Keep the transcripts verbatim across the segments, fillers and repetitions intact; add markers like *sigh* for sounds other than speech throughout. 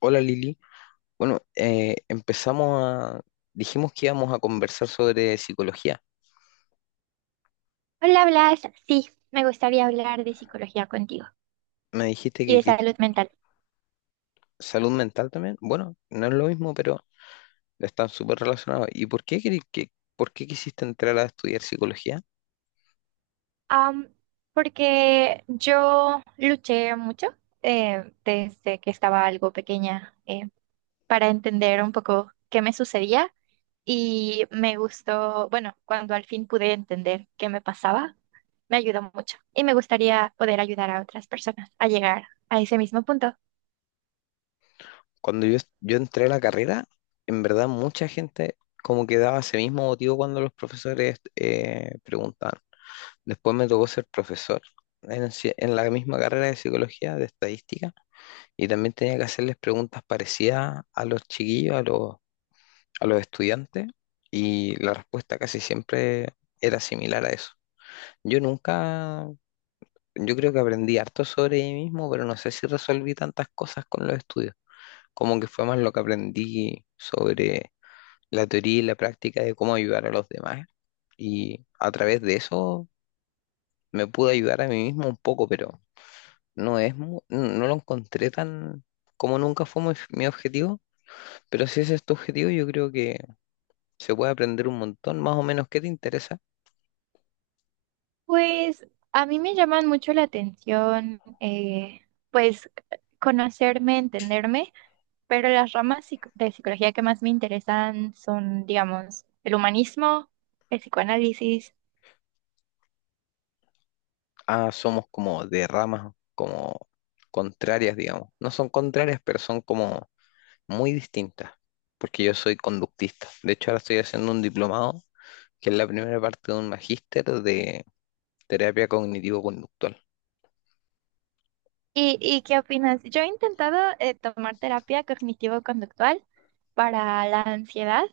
Hola, Lili. Bueno, eh, empezamos a... Dijimos que íbamos a conversar sobre psicología. Hola, Blas. Sí, me gustaría hablar de psicología contigo Me dijiste y que, de que- salud mental. salud mental también. Bueno, no es lo mismo, pero están súper relacionados. ¿Y por qué, queri- que, por qué quisiste entrar a estudiar psicología? Am, Porque yo luché mucho eh, desde que estaba algo pequeña eh, para entender un poco qué me sucedía y me gustó, bueno, cuando al fin pude entender qué me pasaba, me ayudó mucho y me gustaría poder ayudar a otras personas a llegar a ese mismo punto. Cuando yo, yo entré a la carrera, en verdad mucha gente como que daba ese mismo motivo cuando los profesores eh, preguntaban. Después me tocó ser profesor en, ci- en la misma carrera de psicología, de estadística. Y también tenía que hacerles preguntas parecidas a los chiquillos, a los, a los estudiantes, y la respuesta casi siempre era similar a eso. Yo nunca, yo creo que aprendí harto sobre mí mismo, pero no sé si resolví tantas cosas con los estudios. Como que fue más lo que aprendí sobre la teoría y la práctica de cómo ayudar a los demás. Y a través de eso me pude ayudar a mí mismo un poco, pero no es, mu- no lo encontré tan, como nunca fue mi mi objetivo. Pero si ese es tu objetivo, yo creo que se puede aprender un montón. Más o menos, ¿qué te interesa? Pues a mí me llaman mucho la atención, eh, pues conocerme, entenderme, pero las ramas psic- de psicología que más me interesan son, digamos, el humanismo, el psicoanálisis. Ah, somos como de ramas, como contrarias, digamos. No son contrarias, pero son como muy distintas, porque yo soy conductista. De hecho, ahora estoy haciendo un diplomado, que es la primera parte de un magíster de terapia cognitivo-conductual. ¿Y, y qué opinas? Yo he intentado eh, tomar terapia cognitivo-conductual para la ansiedad,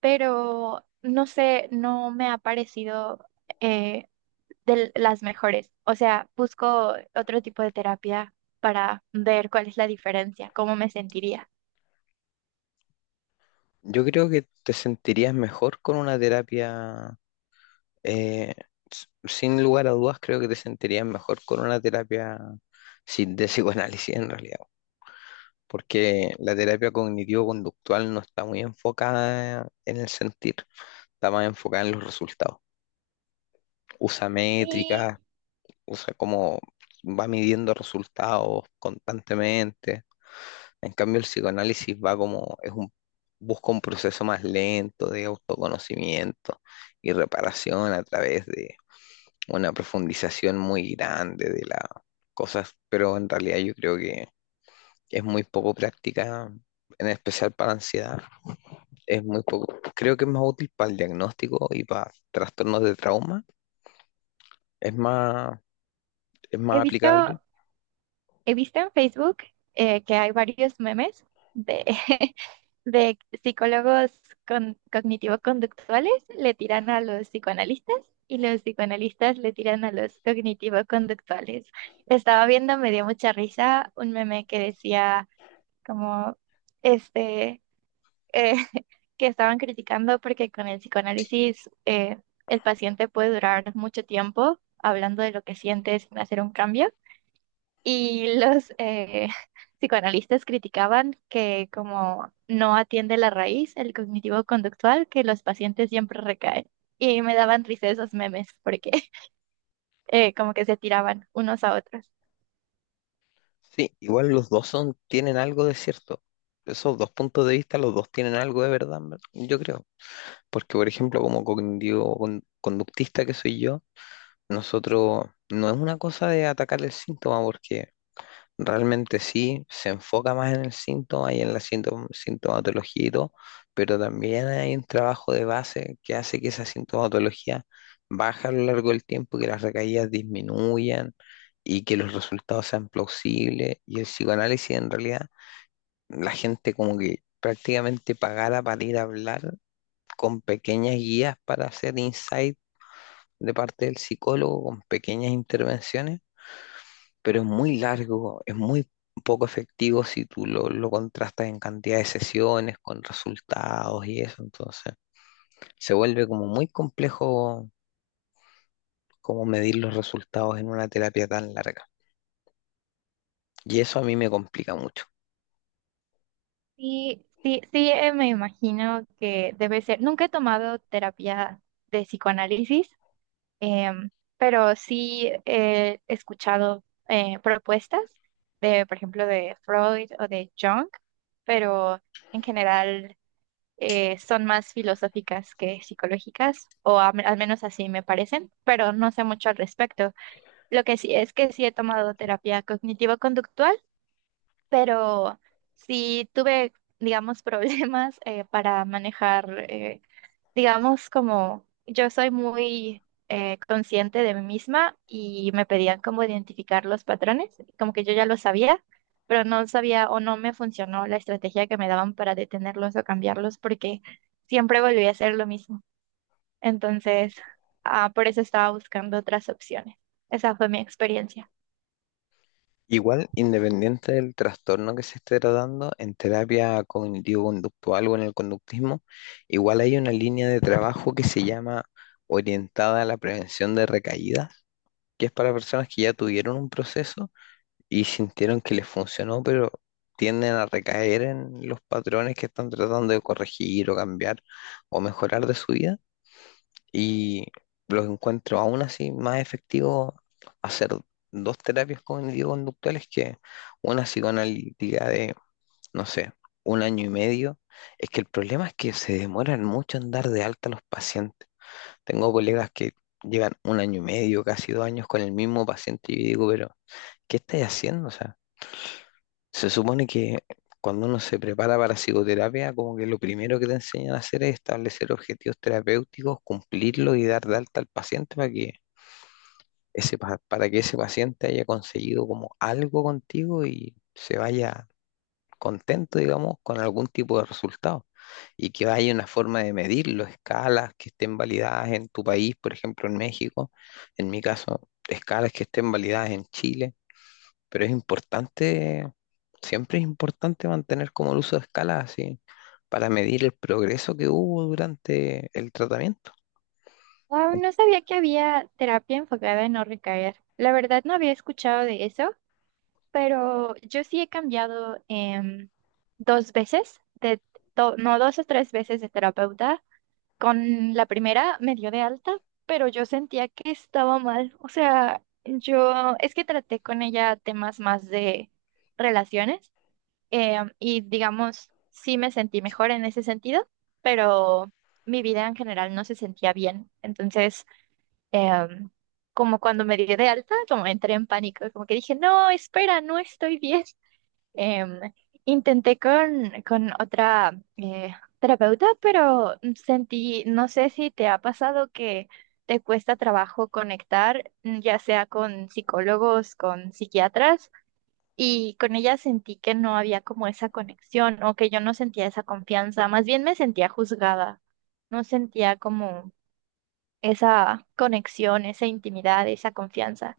pero no sé, no me ha parecido... eh, de las mejores. O sea, busco otro tipo de terapia para ver cuál es la diferencia, cómo me sentiría. Yo creo que te sentirías mejor con una terapia, eh, s- sin lugar a dudas, creo que te sentirías mejor con una terapia sin de psicoanálisis en realidad. Porque la terapia cognitivo-conductual no está muy enfocada en el sentir, está más enfocada en los resultados. Usa Sí, métricas, usa cómo va midiendo resultados constantemente. En cambio, el psicoanálisis va como, es un, busca un proceso más lento de autoconocimiento y reparación a través de una profundización muy grande de las cosas, pero en realidad yo creo que es muy poco práctica, en especial para ansiedad. Es muy poco, creo que es más útil para el diagnóstico y para trastornos de trauma, es más, es he más aplicable. visto, he visto en Facebook eh, que hay varios memes de, *laughs* de psicólogos con- cognitivo-conductuales le tiran a los psicoanalistas y los psicoanalistas le tiran a los cognitivo-conductuales. Estaba viendo, me dio mucha risa, un meme que decía como, este, eh, *laughs* que estaban criticando porque con el psicoanálisis eh, el paciente puede durar mucho tiempo hablando de lo que siente sin hacer un cambio. Y los eh, *laughs* psicoanalistas criticaban que como no atiende la raíz, el cognitivo conductual, que los pacientes siempre recaen. Y me daban risa esos memes porque *laughs* eh, como que se tiraban unos a otros. Sí, igual los dos son, tienen algo de cierto. Esos dos puntos de vista, los dos tienen algo de verdad, en ver- yo creo. Porque, por ejemplo, como cognitivo con- conductista que soy yo, nosotros no es una cosa de atacar el síntoma, porque realmente sí, se enfoca más en el síntoma y en la sintom- sintomatología y todo, pero también hay un trabajo de base que hace que esa sintomatología baje a lo largo del tiempo, que las recaídas disminuyan y que los resultados sean plausibles. Y el psicoanálisis en realidad, la gente como que prácticamente pagara para ir a hablar con pequeñas guías para hacer insight de parte del psicólogo, con pequeñas intervenciones, pero es muy largo, es muy poco efectivo si tú lo, lo contrastas en cantidad de sesiones, con resultados y eso. Entonces se vuelve como muy complejo como medir los resultados en una terapia tan larga. Y eso a mí me complica mucho. Sí, sí, sí, eh, me imagino que debe ser. Nunca he tomado terapia de psicoanálisis, Em, pero sí he escuchado eh, propuestas de, por ejemplo, de Freud o de Jung, pero en general eh, son más filosóficas que psicológicas, o a- al menos así me parecen, pero no sé mucho al respecto. Lo que sí es que sí he tomado terapia cognitivo-conductual, pero sí tuve, digamos, *laughs* problemas eh, para manejar. Eh, digamos, como yo soy muy eh, consciente de mí misma y me pedían como identificar los patrones, como que yo ya lo sabía, pero no sabía o no me funcionó la estrategia que me daban para detenerlos o cambiarlos porque siempre volví a hacer lo mismo. Entonces, ah, por eso estaba buscando otras opciones. Esa fue mi experiencia. Igual, independiente del trastorno que se esté tratando, en terapia cognitivo-conductual o en el conductismo, igual hay una línea de trabajo que se llama orientada a la prevención de recaídas, que es para personas que ya tuvieron un proceso y sintieron que les funcionó, pero tienden a recaer en los patrones que están tratando de corregir o cambiar o mejorar de su vida, y los encuentro aún así más efectivo hacer dos terapias cognitivo-conductuales que una psicoanalítica de, no sé, un año y medio. Es que el problema es que se demoran mucho en dar de alta a los pacientes. Tengo colegas que llevan un año y medio, casi dos años con el mismo paciente y yo digo, pero ¿qué estáis haciendo? Se supone que cuando uno se prepara para psicoterapia, como que lo primero que te enseñan a hacer es establecer objetivos terapéuticos, cumplirlos y dar de alta al paciente, para que ese, pa- para que ese paciente haya conseguido como algo contigo y se vaya contento, digamos, con algún tipo de resultado. Y que haya una forma de medirlo, escalas que estén validadas en tu país, por ejemplo, en México, en mi caso, escalas que estén validadas en Chile. Pero es importante, siempre es importante mantener como el uso de escala así, para medir el progreso que hubo durante el tratamiento. Wow, no sabía que había terapia enfocada en no recaer. La verdad no había escuchado de eso. Pero yo sí he cambiado em, dos veces, de, do- no dos o tres veces de terapeuta. Con la primera me dio de alta, pero yo sentía que estaba mal. O sea, yo es que traté con ella temas más de relaciones em, y digamos, sí me sentí mejor en ese sentido, pero mi vida en general no se sentía bien. Entonces, em, como cuando me dio de alta, como entré en pánico, como que dije, no, espera, no estoy bien. Em, Intenté con, con otra eh, terapeuta, pero mm, sentí, no sé si te ha pasado que te cuesta trabajo conectar, mm, ya sea con psicólogos, con psiquiatras, y con ella sentí que no había como esa conexión o que yo no sentía esa confianza, más bien me sentía juzgada, no sentía como esa conexión, esa intimidad, esa confianza.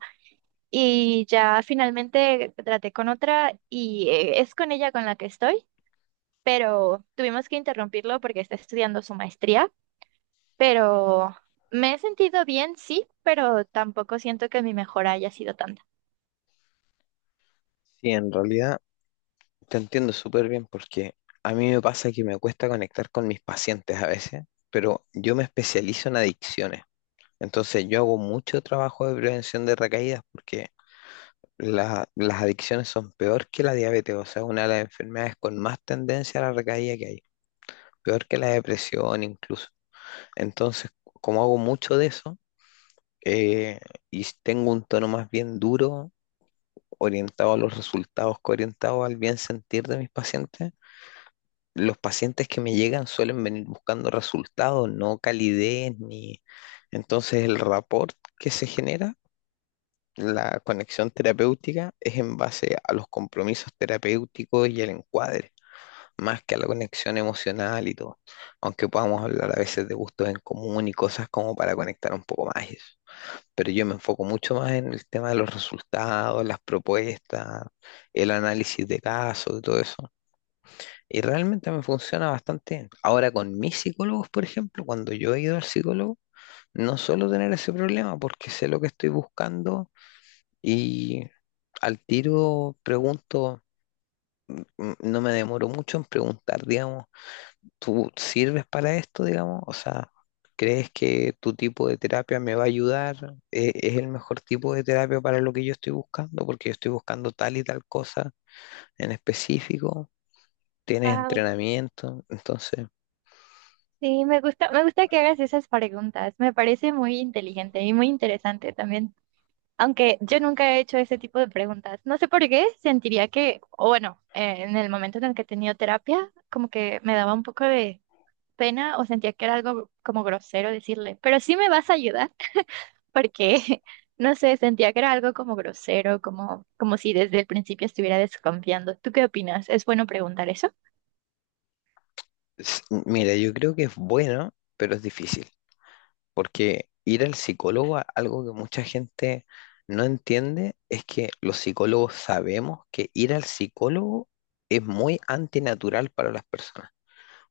Y ya finalmente traté con otra y eh, es con ella con la que estoy, pero tuvimos que interrumpirlo porque está estudiando su maestría, pero me he sentido bien, sí, pero tampoco siento que mi mejora haya sido tanta. Sí, en realidad te entiendo súper bien porque a mí me pasa que me cuesta conectar con mis pacientes a veces, pero yo me especializo en adicciones. Entonces yo hago mucho trabajo de prevención de recaídas porque la- las adicciones son peor que la diabetes, o sea, una de las enfermedades con más tendencia a la recaída que hay, peor que la depresión incluso. Entonces, como hago mucho de eso, eh, y tengo un tono más bien duro, orientado a los resultados, que orientado al bien sentir de mis pacientes, los pacientes que me llegan suelen venir buscando resultados, no calidez ni... Entonces, el rapport que se genera, la conexión terapéutica, es en base a los compromisos terapéuticos y el encuadre, más que a la conexión emocional y todo. Aunque podamos hablar a veces de gustos en común y cosas como para conectar un poco más. Eso. Pero yo me enfoco mucho más en el tema de los resultados, las propuestas, el análisis de casos y todo eso. Y realmente me funciona bastante bien. Ahora con mis psicólogos, por ejemplo, cuando yo he ido al psicólogo, no suelo tener ese problema porque sé lo que estoy buscando, y al tiro pregunto, mm, no me demoro mucho en preguntar, digamos: ¿Tú sirves para esto, digamos? O sea, ¿crees que tu tipo de terapia me va a ayudar? ¿E- ¿Es el mejor tipo de terapia para lo que yo estoy buscando? Porque yo estoy buscando tal y tal cosa en específico. ¿Tienes Wow, entrenamiento? Entonces, sí, me gusta, me gusta que hagas esas preguntas, me parece muy inteligente y muy interesante también. Aunque yo nunca he hecho ese tipo de preguntas. No sé por qué, sentiría que, o bueno, eh, en el momento en el que he tenido terapia, como que me daba un poco de pena o sentía que era algo como grosero decirle, pero sí me vas a ayudar, *laughs* porque, no sé, sentía que era algo como grosero, como, como si desde el principio estuviera desconfiando. ¿Tú qué opinas? ¿Es bueno preguntar eso? s- mira, yo creo que es bueno, pero es difícil. Porque ir al psicólogo, a- algo que mucha gente no entiende, es que los psicólogos sabemos que ir al psicólogo es muy antinatural para las personas.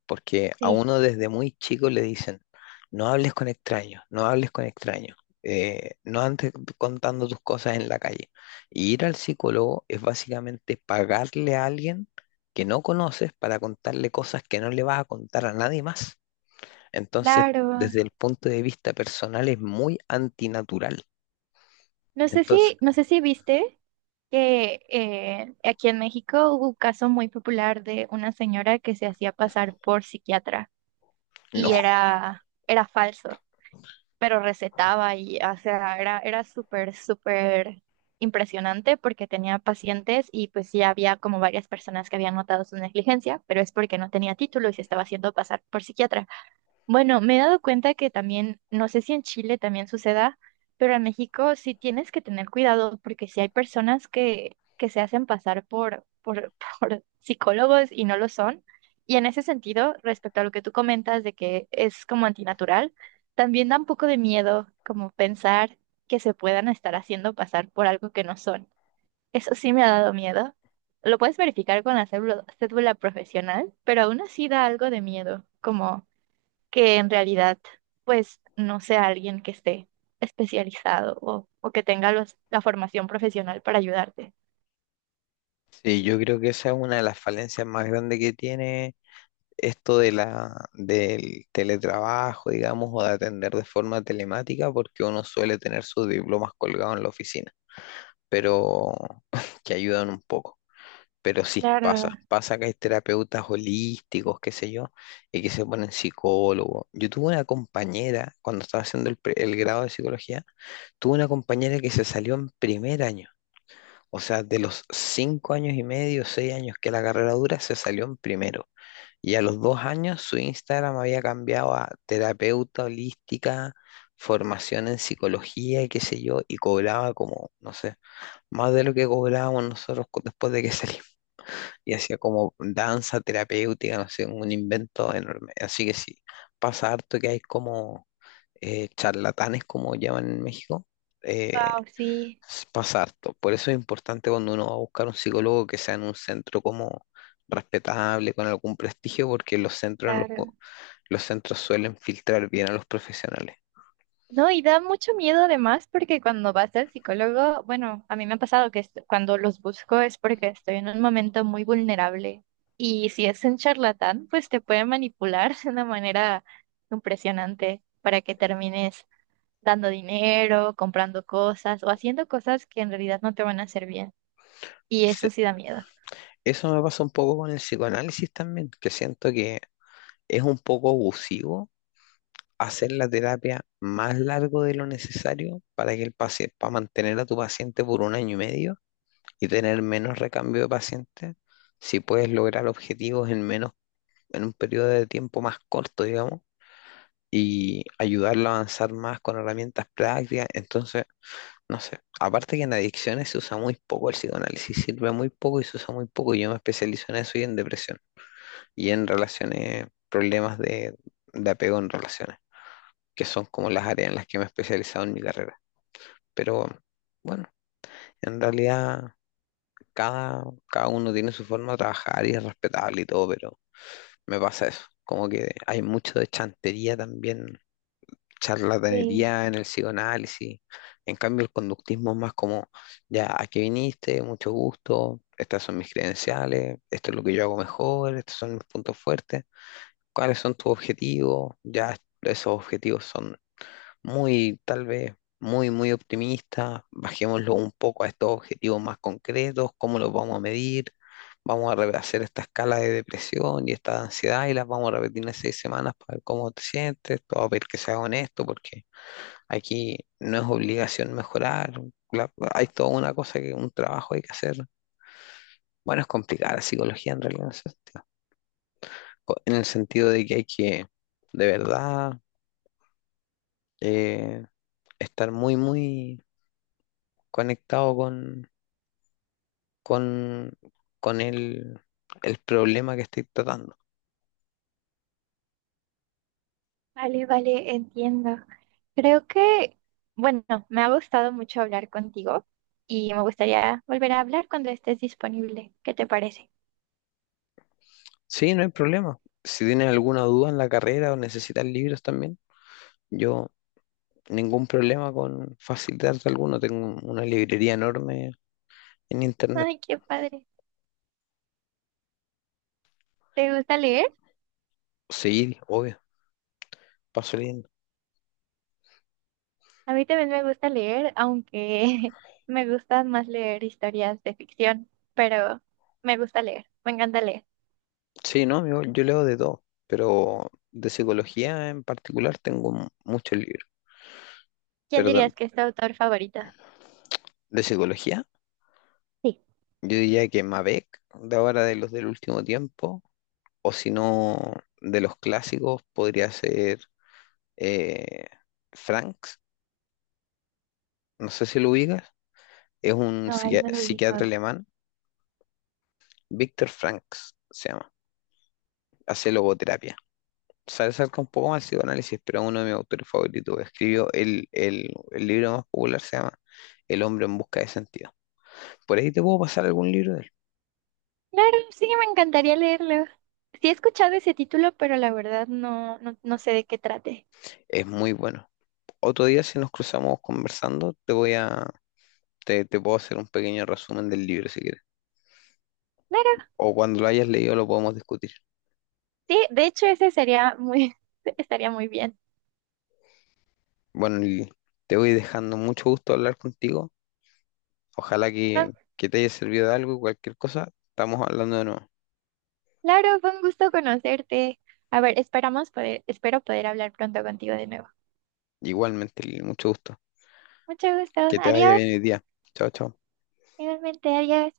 Porque a Sí, uno desde muy chico le dicen, no hables con extraños, no hables con extraños, eh, no andes contando tus cosas en la calle. Y ir al psicólogo es básicamente pagarle a alguien que no conoces para contarle cosas que no le vas a contar a nadie más. Entonces, claro. desde el punto de vista personal es muy antinatural. No sé Entonces, si, no sé si viste que eh, aquí en México hubo un caso muy popular de una señora que se hacía pasar por psiquiatra no, y era, era falso. Pero recetaba y, o sea, era, era súper, súper impresionante porque tenía pacientes y pues sí había como varias personas que habían notado su negligencia, pero es porque no tenía título y se estaba haciendo pasar por psiquiatra. Bueno, me he dado cuenta que también, no sé si en Chile también suceda, pero en México sí tienes que tener cuidado porque sí hay personas que, que se hacen pasar por, por, *laughs* por psicólogos y no lo son. Y en ese sentido, respecto a lo que tú comentas de que es como antinatural, también da un poco de miedo como pensar que se puedan estar haciendo pasar por algo que no son. Eso sí me ha dado miedo. Lo puedes verificar con la cédula, cédula profesional, pero aún así da algo de miedo, como que en realidad, pues, no sea alguien que esté especializado o, o que tenga los, la formación profesional para ayudarte. sí, yo creo que esa es una de las falencias más grandes que tiene esto de la, del teletrabajo, digamos, o de atender de forma telemática, porque uno suele tener sus diplomas colgados en la oficina, pero *laughs* que ayudan un poco. Pero sí, pasa, Claro, pasa que hay terapeutas holísticos, qué sé yo, y que se ponen psicólogos. Yo tuve una compañera, cuando estaba haciendo el, pre- el grado de psicología, tuve una compañera que se salió en primer año. O sea, de los cinco años y medio, seis años que la carrera dura, se salió en primero. Y a los dos años su Instagram había cambiado a terapeuta holística, formación en psicología y qué sé yo, y cobraba como, no sé, más de lo que cobrábamos nosotros cu- después de que *laughs* salimos. Y hacía como danza terapéutica, no sé, un invento enorme. Así que sí, pasa harto que hay como eh, charlatanes, como llaman en México. eh, wow, sí, s- pasa harto. Por eso es importante cuando uno va a buscar un psicólogo que sea en un centro como respetable, con algún prestigio, porque los centros en los, claro. los centros suelen filtrar bien a los profesionales. No, y da mucho miedo además porque cuando vas al psicólogo, bueno, a mí me ha pasado que est- cuando los busco es porque estoy en un momento muy vulnerable y si es un charlatán, pues te puede manipular *laughs* de una manera impresionante para que termines dando dinero, comprando cosas o haciendo cosas que en realidad no te van a hacer bien. Y eso Se- sí da miedo. Eso me pasa un poco con el psicoanálisis también, que siento que es un poco abusivo hacer la terapia más largo de lo necesario para que el paciente, para mantener a tu paciente por un año y medio y tener menos recambio de pacientes, si puedes lograr objetivos en menos, en un periodo de tiempo más corto, digamos, y ayudarlo a avanzar más con herramientas prácticas. Entonces, no sé. Aparte que en adicciones se usa muy poco el psicoanálisis, sirve muy poco y se usa muy poco. Yo me especializo en eso y en depresión y en relaciones, problemas de, de apego en relaciones, que son como las áreas en las que me he especializado en mi carrera. Pero bueno, en realidad cada, cada uno tiene su forma de trabajar y es respetable y todo, pero me pasa eso. Como que hay mucho de chantería también, Sí, charlatanería en el psicoanálisis. En cambio, el conductismo es más como, ya, aquí viniste, mucho gusto, estas son mis credenciales, esto es lo que yo hago mejor, estos son mis puntos fuertes, cuáles son tus objetivos, ya esos objetivos son muy, tal vez, muy, muy optimistas, bajémoslo un poco a estos objetivos más concretos, cómo los vamos a medir. Vamos a re- hacer esta escala de depresión y esta de ansiedad y las vamos a repetir en seis semanas para ver cómo te sientes, todo a ver que sea honesto, porque aquí no es obligación mejorar, la- hay toda una cosa que un trabajo hay que hacer. Bueno, es complicada la psicología en realidad en ese sentido. Co- En el sentido de que hay que, de verdad, eh, estar muy, muy conectado con, con, con el, el problema que estoy tratando. vale, vale, entiendo. Creo que, bueno, me ha gustado mucho hablar contigo y me gustaría volver a hablar cuando estés disponible. ¿Qué te parece? Sí, no hay problema. Si tienes alguna duda en la carrera o necesitas libros también, yo ningún problema con facilitarte alguno. Tengo una librería enorme en internet. Ay, qué padre. ¿Te gusta leer? Sí, obvio, paso leyendo. A mí también me gusta leer, aunque *laughs* me gusta más leer historias de ficción, pero me gusta leer, me encanta leer. Sí, no, yo, yo leo de todo, pero de psicología en particular tengo mu- muchos libros. ¿Quién Pero tam- dirías que es tu autor favorito? de psicología, Sí, yo diría que Mabec, de ahora de los del último tiempo, o si no, de los clásicos, podría ser eh, Franks, no sé si lo ubicas, es un no, ahí psiqui- no lo psiquiatra ubico. alemán, Viktor Franks se llama, hace logoterapia. Se acerca un poco más al psicoanálisis, pero uno de mis autores favoritos, escribió el, el, el libro más popular, se llama El hombre en busca de sentido. Por ahí te puedo pasar algún libro de él. Claro, sí, me encantaría leerlo. Sí he escuchado ese título, pero la verdad no, no, no sé de qué trate. Es muy bueno. Otro día, si nos cruzamos conversando, te voy a, te, te puedo hacer un pequeño resumen del libro si quieres. Claro, O cuando lo hayas leído lo podemos discutir. sí, de hecho ese sería muy, *laughs* estaría muy bien. Bueno, Lili, te voy dejando, mucho gusto hablar contigo. Ojalá Ah, que, que te haya servido de algo, y cualquier cosa, estamos hablando de nuevo. claro, fue un gusto conocerte. A ver, esperamos poder, espero poder hablar pronto contigo de nuevo. Igualmente, Lili, mucho gusto. Mucho gusto. Que te vaya Adiós. bien el día. Chao, chao. Igualmente, adiós.